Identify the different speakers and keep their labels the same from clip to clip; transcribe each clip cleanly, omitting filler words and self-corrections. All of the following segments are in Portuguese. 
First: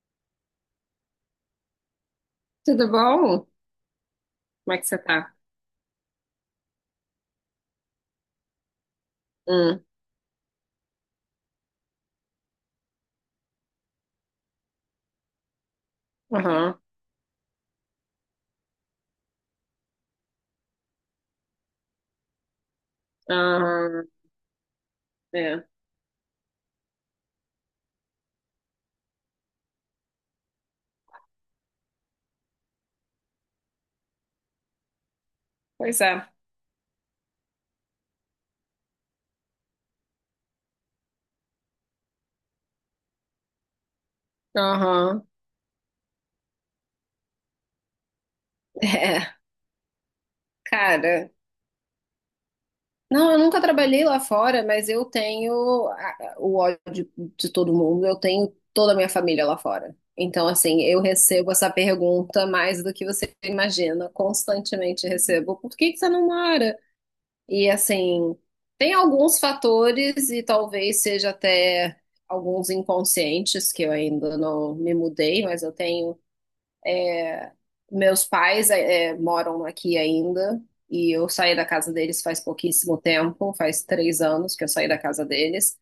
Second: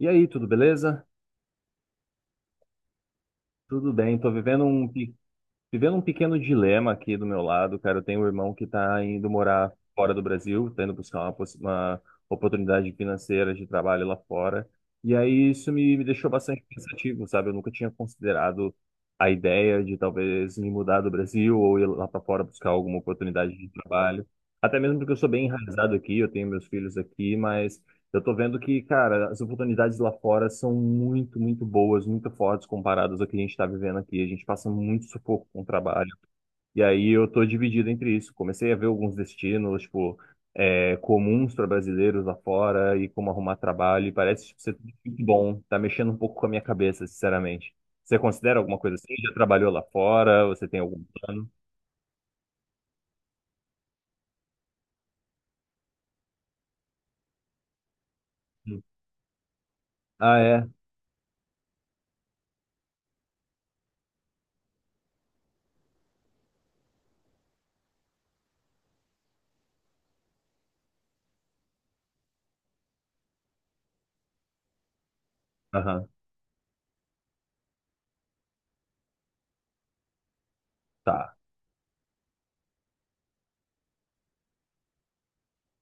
Speaker 1: E aí, tudo beleza?
Speaker 2: Tudo bom?
Speaker 1: Tudo bem, tô
Speaker 2: Como é que você tá?
Speaker 1: vivendo um pequeno dilema aqui do meu lado, cara. Eu tenho um irmão que tá indo morar
Speaker 2: Hum,
Speaker 1: fora do Brasil, tá indo buscar uma oportunidade financeira de trabalho lá fora. E aí isso me deixou bastante
Speaker 2: aham,
Speaker 1: pensativo, sabe? Eu nunca tinha considerado a ideia de talvez me mudar do Brasil ou ir lá para fora buscar alguma oportunidade de
Speaker 2: aham,
Speaker 1: trabalho. Até mesmo porque eu sou bem
Speaker 2: é,
Speaker 1: enraizado aqui, eu tenho meus filhos aqui, mas eu tô vendo que, cara, as oportunidades lá fora são muito, muito boas, muito fortes comparadas ao que a gente tá vivendo aqui. A gente passa muito sufoco com o
Speaker 2: pois
Speaker 1: trabalho.
Speaker 2: é,
Speaker 1: E aí eu tô dividido entre isso. Comecei a ver alguns destinos, tipo, comuns para brasileiros lá fora e como arrumar trabalho. E parece tipo, ser tudo
Speaker 2: aham,
Speaker 1: muito bom. Tá mexendo um pouco com a minha cabeça, sinceramente. Você considera alguma coisa assim?
Speaker 2: é,
Speaker 1: Já trabalhou lá fora? Você tem algum
Speaker 2: cara,
Speaker 1: plano?
Speaker 2: não, eu nunca trabalhei lá fora, mas eu tenho o ódio de todo mundo, eu tenho
Speaker 1: Hum.
Speaker 2: toda a minha família lá fora.
Speaker 1: Ah,
Speaker 2: Então,
Speaker 1: é?
Speaker 2: assim, eu recebo essa pergunta mais do que você imagina, constantemente recebo, por que que você não mora? E assim, tem alguns fatores, e talvez seja até alguns inconscientes, que eu ainda não me mudei, mas eu
Speaker 1: Aham.
Speaker 2: tenho. Meus pais moram aqui ainda, e eu
Speaker 1: Tá.
Speaker 2: saí da casa deles faz pouquíssimo tempo, faz 3 anos que eu saí da casa deles.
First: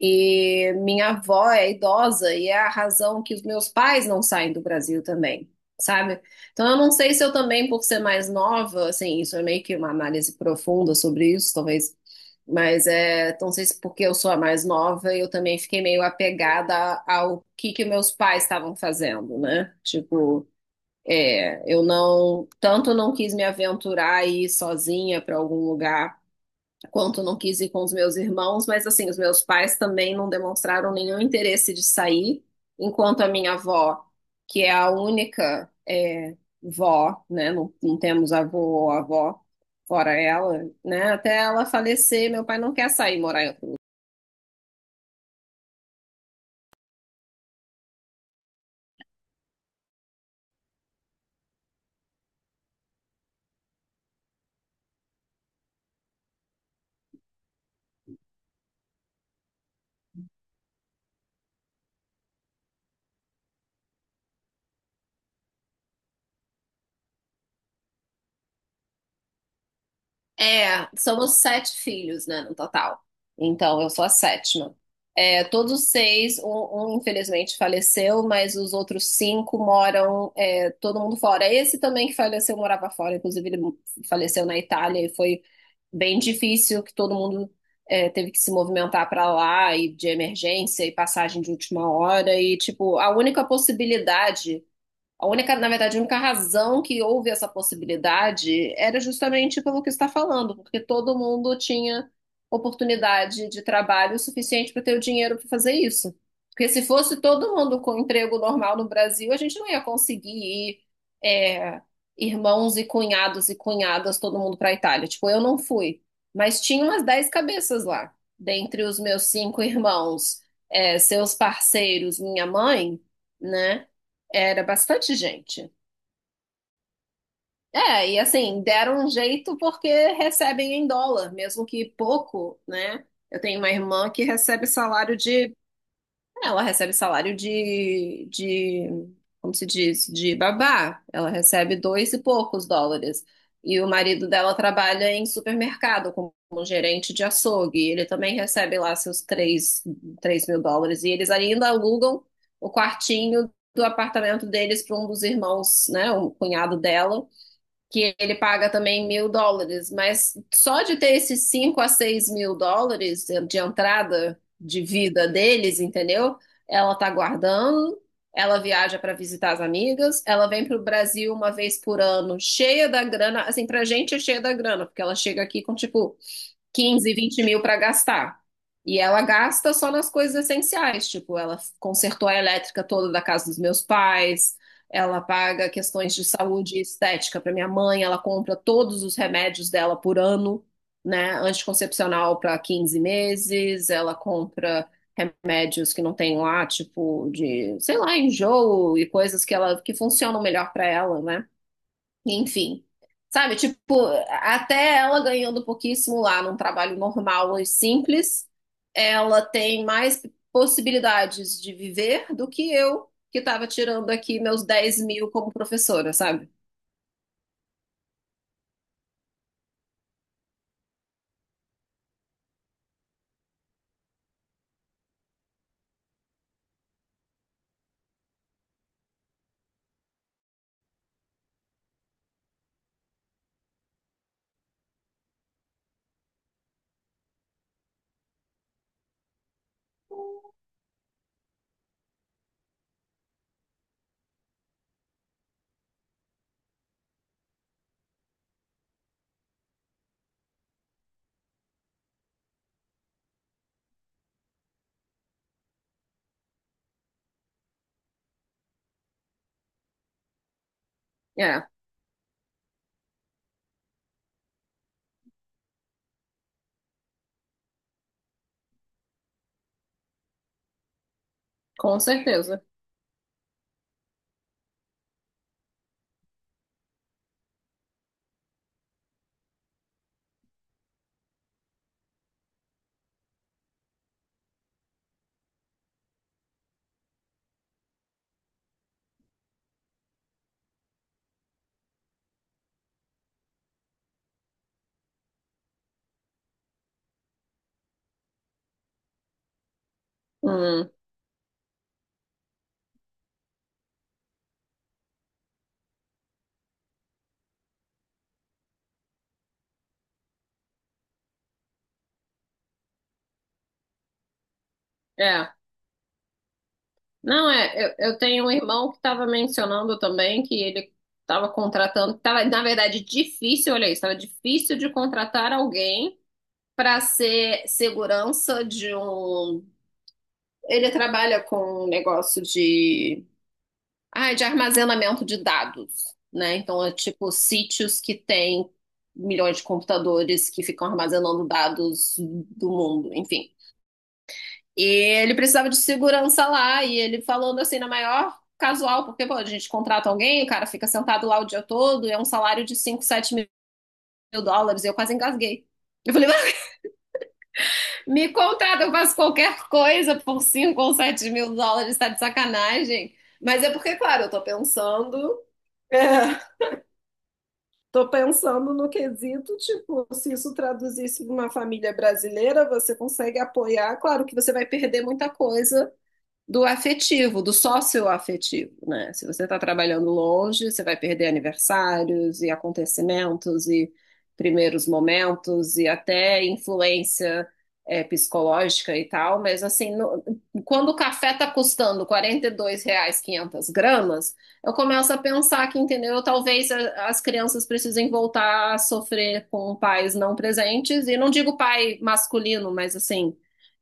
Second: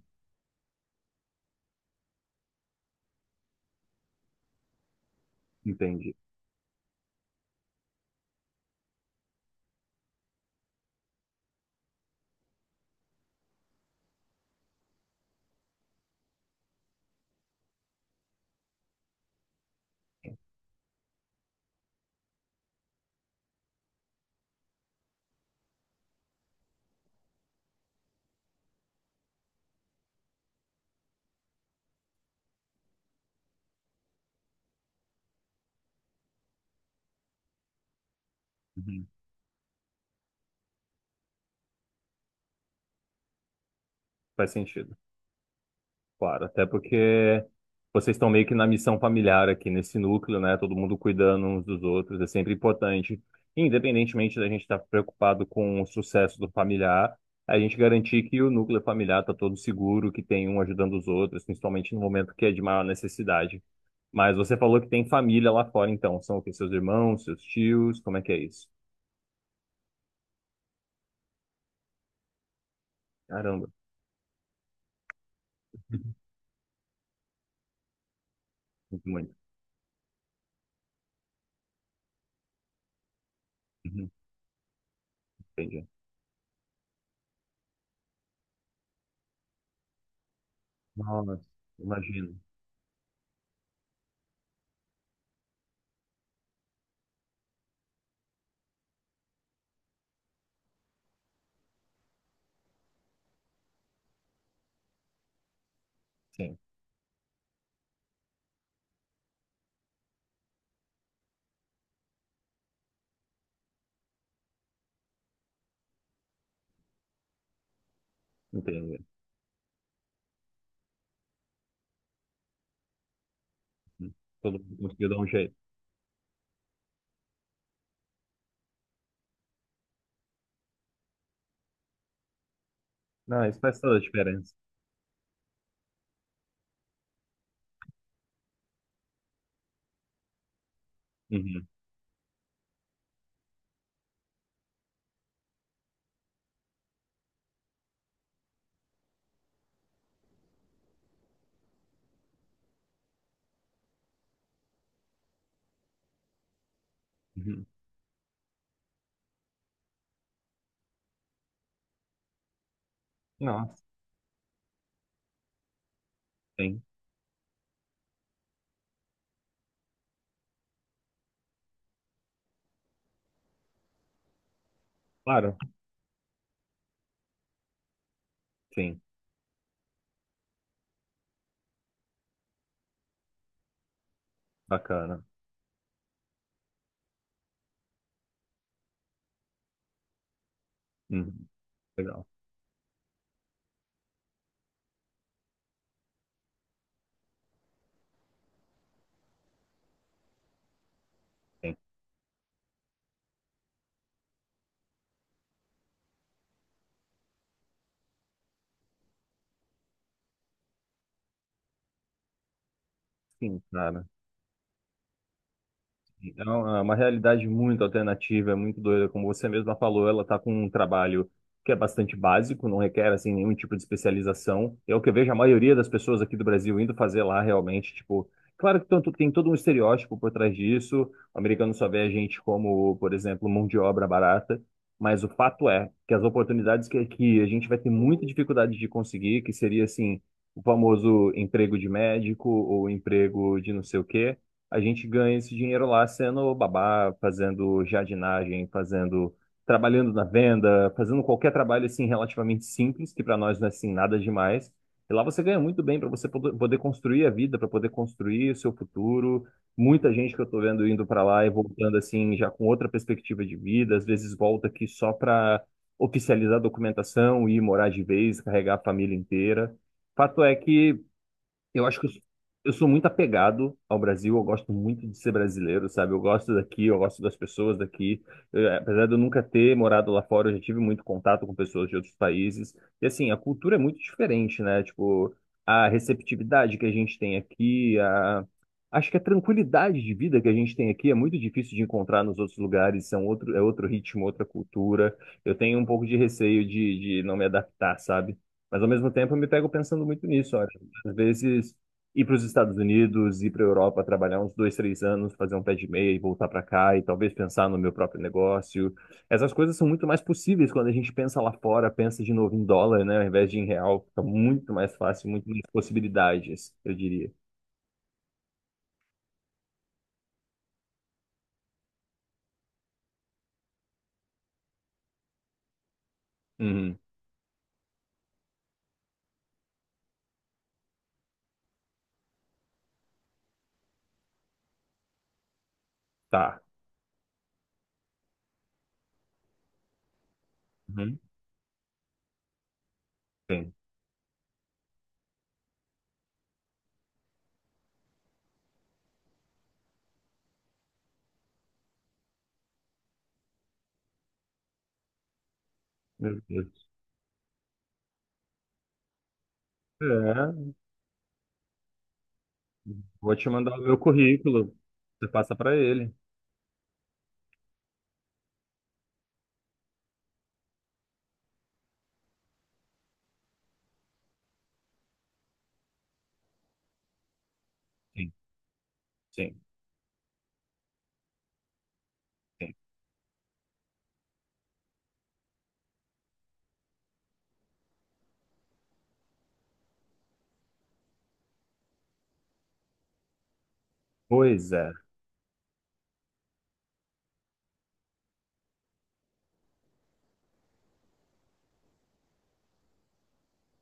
Speaker 2: E minha avó é idosa e é a razão que os meus pais não saem do Brasil também,
Speaker 1: Entendi.
Speaker 2: sabe? Então eu não sei se eu também, por ser mais nova, assim, isso é meio que uma análise profunda sobre isso, talvez, mas é, então, não sei se porque eu sou a mais nova, eu também fiquei meio apegada ao que meus pais estavam fazendo, né? Tipo, é, eu não, tanto não quis me aventurar e ir sozinha para algum lugar quanto não quis ir com os meus irmãos, mas assim, os meus pais também não demonstraram nenhum interesse de sair, enquanto a minha avó, que é a única é, vó, né, não temos avô ou
Speaker 1: Uhum.
Speaker 2: avó, fora ela, né, até ela falecer, meu pai não quer sair morar em outro.
Speaker 1: Faz sentido. Claro, até porque vocês estão meio que na missão familiar aqui nesse núcleo, né? Todo mundo cuidando uns dos outros, é sempre importante. Independentemente da gente estar preocupado com o sucesso do familiar, a gente garantir que o núcleo familiar está todo seguro, que tem um ajudando os outros, principalmente no momento que é de maior necessidade. Mas você falou que tem família lá fora, então. São o quê? Seus irmãos, seus tios? Como é que é isso?
Speaker 2: É, somos sete filhos, né, no total.
Speaker 1: Caramba.
Speaker 2: Então, eu sou a sétima. Todos
Speaker 1: Uhum.
Speaker 2: seis, um, infelizmente faleceu, mas os outros
Speaker 1: Muito, muito.
Speaker 2: cinco moram, é, todo mundo fora. Esse também que faleceu morava fora, inclusive ele
Speaker 1: Uhum.
Speaker 2: faleceu na Itália e foi
Speaker 1: Entendi.
Speaker 2: bem difícil que todo mundo é, teve que se movimentar para lá e de emergência e
Speaker 1: Nossa,
Speaker 2: passagem de última
Speaker 1: imagino.
Speaker 2: hora e tipo a única possibilidade a única, na verdade, a única razão que houve essa possibilidade era justamente pelo que você está falando, porque todo mundo tinha oportunidade de trabalho suficiente para ter o dinheiro para fazer isso.
Speaker 1: Sim,
Speaker 2: Porque se fosse todo mundo com emprego normal no Brasil, a gente não ia conseguir ir, é, irmãos e cunhados e cunhadas, todo mundo para a Itália. Tipo, eu não fui, mas tinha umas 10 cabeças lá, dentre
Speaker 1: entendi.
Speaker 2: os meus cinco irmãos, é, seus parceiros, minha mãe, né?
Speaker 1: Todo
Speaker 2: Era
Speaker 1: mundo conseguiu
Speaker 2: bastante
Speaker 1: dar um jeito.
Speaker 2: gente. É, e assim, deram um jeito porque recebem em dólar, mesmo que pouco, né? Eu
Speaker 1: Não, isso
Speaker 2: tenho uma
Speaker 1: faz toda a
Speaker 2: irmã que
Speaker 1: diferença.
Speaker 2: recebe salário de ela recebe salário de como se diz, de babá. Ela
Speaker 1: Uhum,
Speaker 2: recebe dois e poucos dólares. E o marido dela trabalha em supermercado como um gerente de açougue. Ele também recebe lá seus US$ 3.000. E eles ainda alugam o quartinho do apartamento deles para um dos irmãos, né, um cunhado dela,
Speaker 1: uhum.
Speaker 2: que ele paga também US$ 1.000, mas só de ter esses US$ 5.000 a 6.000 de
Speaker 1: Nossa,
Speaker 2: entrada de vida deles, entendeu?
Speaker 1: sim.
Speaker 2: Ela tá guardando, ela viaja para visitar as amigas, ela vem pro Brasil uma vez por ano, cheia da grana, assim, pra gente é cheia da grana, porque ela chega
Speaker 1: Claro,
Speaker 2: aqui com tipo 15, 20.000 para gastar. E
Speaker 1: sim.
Speaker 2: ela gasta só nas coisas essenciais, tipo, ela consertou a elétrica toda da casa dos meus pais, ela
Speaker 1: Bacana.
Speaker 2: paga questões de saúde e estética para minha mãe, ela compra todos os remédios dela por ano, né?
Speaker 1: Uhum, legal.
Speaker 2: Anticoncepcional para 15 meses, ela compra remédios que não tem lá, tipo de, sei lá, enjoo e coisas que ela que funcionam melhor para ela, né?
Speaker 1: Sim,
Speaker 2: Enfim. Sabe, tipo, até ela ganhando pouquíssimo lá num trabalho normal e simples, ela tem mais possibilidades de viver do que eu, que
Speaker 1: sim,
Speaker 2: estava
Speaker 1: cara.
Speaker 2: tirando aqui meus 10.000 como professora, sabe?
Speaker 1: Então, é uma realidade muito alternativa, é muito doida, como você mesma falou, ela está com um trabalho que é bastante básico, não requer assim nenhum tipo de especialização. É o que eu vejo a maioria das pessoas aqui do Brasil indo fazer lá realmente, tipo, claro que tem todo um estereótipo por trás disso. O americano só vê a gente como, por exemplo, mão de obra barata, mas o fato é que as oportunidades que aqui a gente vai ter muita dificuldade de conseguir, que seria assim, o famoso emprego de médico ou emprego de não sei o quê, a gente ganha esse dinheiro lá sendo babá, fazendo jardinagem, fazendo, trabalhando na venda, fazendo qualquer trabalho assim relativamente simples, que para nós não é assim nada demais. E lá você ganha muito bem para você poder construir a vida, para poder construir o seu futuro. Muita gente que eu estou vendo indo para lá e
Speaker 2: É,
Speaker 1: voltando assim já com outra perspectiva de vida, às vezes volta aqui só para oficializar a documentação e ir morar de vez, carregar a família inteira. Fato é que eu
Speaker 2: com
Speaker 1: acho que eu sou
Speaker 2: certeza.
Speaker 1: eu sou muito apegado ao Brasil, eu gosto muito de ser brasileiro, sabe? Eu gosto daqui, eu gosto das pessoas daqui. Apesar de eu nunca ter morado lá fora, eu já tive muito contato com pessoas de outros países. E assim, a cultura é muito diferente, né? Tipo, a receptividade que a gente tem aqui, a acho que a tranquilidade de vida que a gente tem aqui é muito difícil de encontrar nos outros lugares, são outro, é outro ritmo, outra cultura. Eu tenho um pouco de receio de não me adaptar, sabe? Mas ao mesmo tempo eu me pego pensando muito nisso. Ó.
Speaker 2: Hum,
Speaker 1: Às vezes, ir para os Estados Unidos, ir para a Europa, trabalhar uns dois, três anos, fazer um pé de meia e voltar para cá, e talvez pensar no meu próprio negócio. Essas coisas são muito mais possíveis quando a gente pensa lá fora, pensa de novo em dólar, né, ao invés de em real. Fica muito mais fácil, muito
Speaker 2: é.
Speaker 1: mais possibilidades, eu diria.
Speaker 2: Não, é, eu tenho um irmão que estava mencionando também que ele estava contratando, que tava, na verdade, difícil, olha isso, tava difícil de contratar alguém
Speaker 1: Uhum,
Speaker 2: para ser segurança de um Ele trabalha com um negócio de, ah, de armazenamento de dados, né?
Speaker 1: tá.
Speaker 2: Então é tipo sítios que têm milhões de computadores que ficam
Speaker 1: Uhum,
Speaker 2: armazenando dados do mundo, enfim.
Speaker 1: bem.
Speaker 2: E ele precisava de segurança lá e ele falando assim na maior casual, porque pô, a gente contrata alguém, o cara fica sentado lá o dia todo, e é um salário de US$ 5.000, 7.000, e eu quase engasguei. Eu falei,
Speaker 1: Meu Deus.
Speaker 2: me contrata, eu faço qualquer coisa por
Speaker 1: É,
Speaker 2: US$ 5.000 ou 7.000, tá de sacanagem.
Speaker 1: vou te
Speaker 2: Mas é
Speaker 1: mandar o
Speaker 2: porque,
Speaker 1: meu
Speaker 2: claro, eu tô
Speaker 1: currículo.
Speaker 2: pensando.
Speaker 1: Você passa para
Speaker 2: É,
Speaker 1: ele.
Speaker 2: tô pensando no quesito, tipo, se isso traduzisse para uma família brasileira, você consegue apoiar. Claro que você vai perder muita coisa do afetivo, do
Speaker 1: Sim,
Speaker 2: sócio-afetivo, né? Se você está
Speaker 1: sim,
Speaker 2: trabalhando longe, você vai perder aniversários e
Speaker 1: sim.
Speaker 2: acontecimentos e primeiros momentos e até influência é, psicológica e tal, mas assim, quando o café tá custando R$ 42 500 g,
Speaker 1: Pois
Speaker 2: eu
Speaker 1: é.
Speaker 2: começo a pensar que, entendeu, talvez as crianças precisem voltar a sofrer com pais não presentes, e não digo pai masculino, mas assim,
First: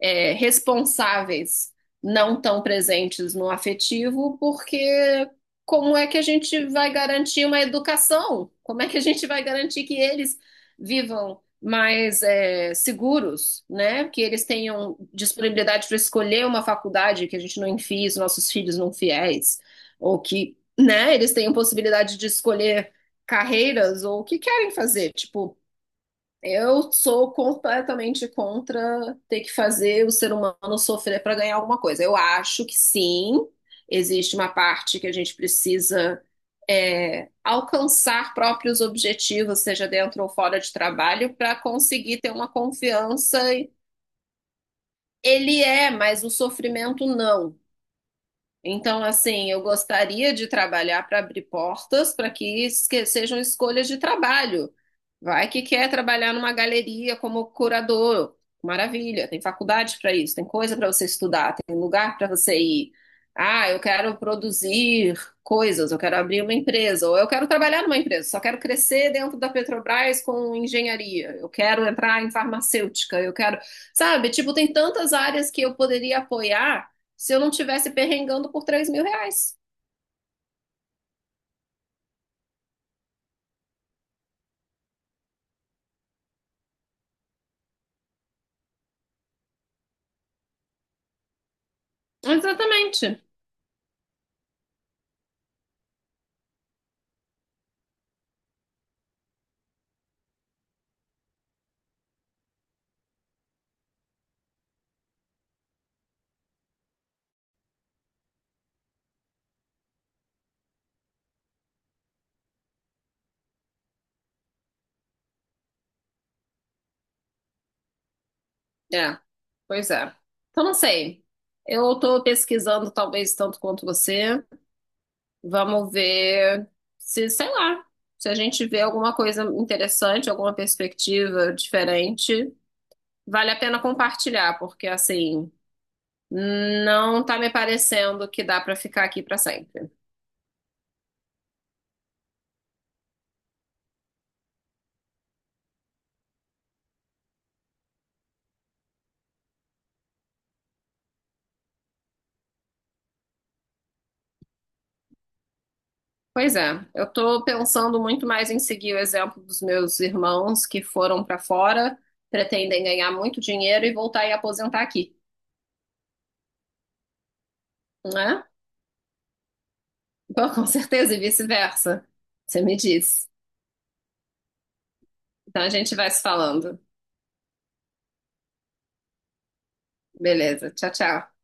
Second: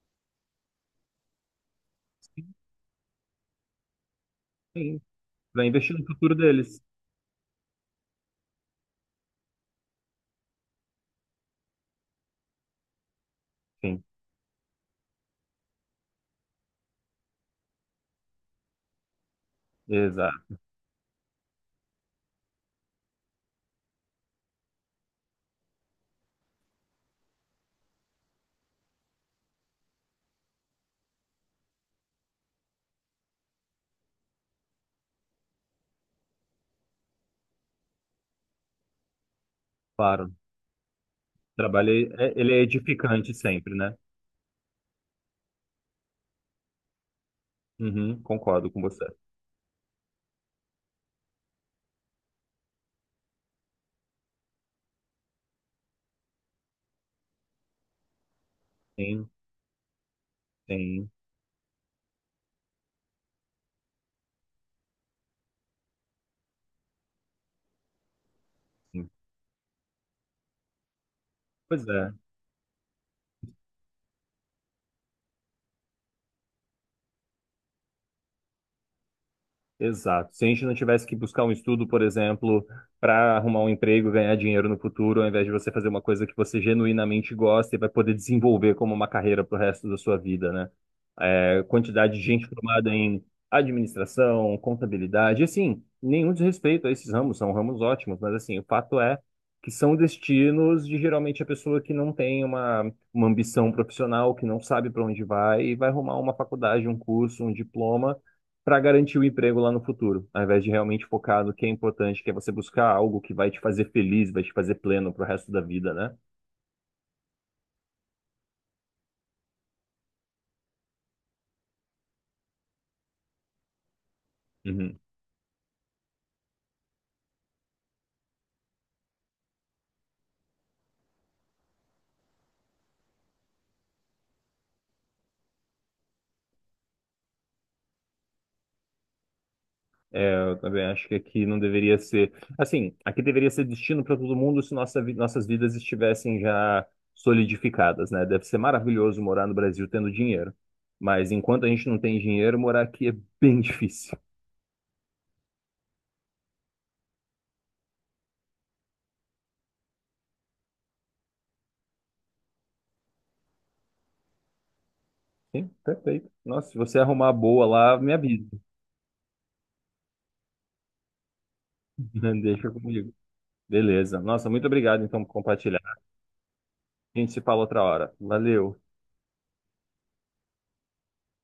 Speaker 2: é, responsáveis não
Speaker 1: Sim,
Speaker 2: tão presentes no afetivo,
Speaker 1: sim.
Speaker 2: porque
Speaker 1: Vai
Speaker 2: como
Speaker 1: investir no
Speaker 2: é que a
Speaker 1: futuro
Speaker 2: gente
Speaker 1: deles.
Speaker 2: vai garantir uma educação? Como é que a gente vai garantir que eles vivam mais é, seguros,
Speaker 1: Sim,
Speaker 2: né? Que eles tenham disponibilidade para escolher uma faculdade que a gente não enfie os nossos filhos não fiéis, ou que,
Speaker 1: exato.
Speaker 2: né, eles tenham possibilidade de escolher carreiras ou o que querem fazer. Tipo, eu sou completamente contra ter que fazer o ser humano sofrer para ganhar alguma coisa. Eu acho que sim, existe uma parte que a gente precisa é, alcançar próprios objetivos, seja dentro ou
Speaker 1: Claro.
Speaker 2: fora de trabalho, para
Speaker 1: Trabalho,
Speaker 2: conseguir ter
Speaker 1: é,
Speaker 2: uma
Speaker 1: ele é edificante
Speaker 2: confiança.
Speaker 1: sempre, né?
Speaker 2: Ele é, mas o sofrimento não.
Speaker 1: Uhum, concordo com
Speaker 2: Então,
Speaker 1: você.
Speaker 2: assim, eu gostaria de trabalhar para abrir portas para que sejam escolhas de trabalho. Vai que quer trabalhar numa galeria como curador.
Speaker 1: Sim,
Speaker 2: Maravilha, tem faculdade para isso, tem coisa para você
Speaker 1: sim,
Speaker 2: estudar, tem lugar para você ir. Ah, eu quero produzir coisas, eu quero abrir uma empresa, ou eu quero trabalhar numa empresa, só quero
Speaker 1: sim.
Speaker 2: crescer dentro da Petrobras com engenharia, eu quero
Speaker 1: Pois é,
Speaker 2: entrar em farmacêutica, eu quero, sabe, tipo, tem tantas áreas que eu poderia apoiar se eu não tivesse perrengando por R$ 3.000.
Speaker 1: exato. Se a gente não tivesse que buscar um estudo, por exemplo, para arrumar um emprego, ganhar dinheiro no futuro, ao invés de você fazer uma coisa que você genuinamente gosta e vai poder desenvolver como uma carreira pro resto da sua vida, né? Quantidade de gente formada
Speaker 2: Exatamente.
Speaker 1: em administração, contabilidade, assim, nenhum desrespeito a esses ramos, são ramos ótimos, mas assim, o fato é que são destinos de geralmente a pessoa que não tem uma ambição profissional, que não sabe para onde vai e vai arrumar uma faculdade, um curso, um diploma para garantir o emprego lá no futuro, ao invés de realmente focar no que é importante, que é você buscar algo que vai te fazer feliz, vai te fazer pleno para o resto da vida, né?
Speaker 2: É, pois é. Então, não sei. Eu tô pesquisando, talvez, tanto quanto você.
Speaker 1: Uhum.
Speaker 2: Vamos ver se, sei lá, se a gente vê alguma coisa interessante, alguma perspectiva diferente, vale a pena compartilhar, porque, assim, não tá me parecendo que dá pra ficar aqui pra sempre.
Speaker 1: Eu também acho que aqui não deveria ser. Assim, aqui deveria ser destino para todo mundo se nossas vidas estivessem já solidificadas, né? Deve ser maravilhoso morar no Brasil tendo dinheiro. Mas enquanto a gente não tem dinheiro, morar aqui é bem difícil.
Speaker 2: Pois é, eu estou pensando muito mais em seguir o exemplo dos meus irmãos que foram para fora, pretendem ganhar muito dinheiro e voltar e aposentar aqui,
Speaker 1: Sim, perfeito. Nossa, se você arrumar boa lá, me
Speaker 2: né?
Speaker 1: avisa.
Speaker 2: Bom, com certeza, e vice-versa. Você
Speaker 1: Deixa
Speaker 2: me
Speaker 1: comigo.
Speaker 2: disse.
Speaker 1: Beleza. Nossa, muito obrigado então por
Speaker 2: Então a
Speaker 1: compartilhar.
Speaker 2: gente vai se falando.
Speaker 1: A gente se fala outra hora. Valeu.
Speaker 2: Beleza, tchau, tchau.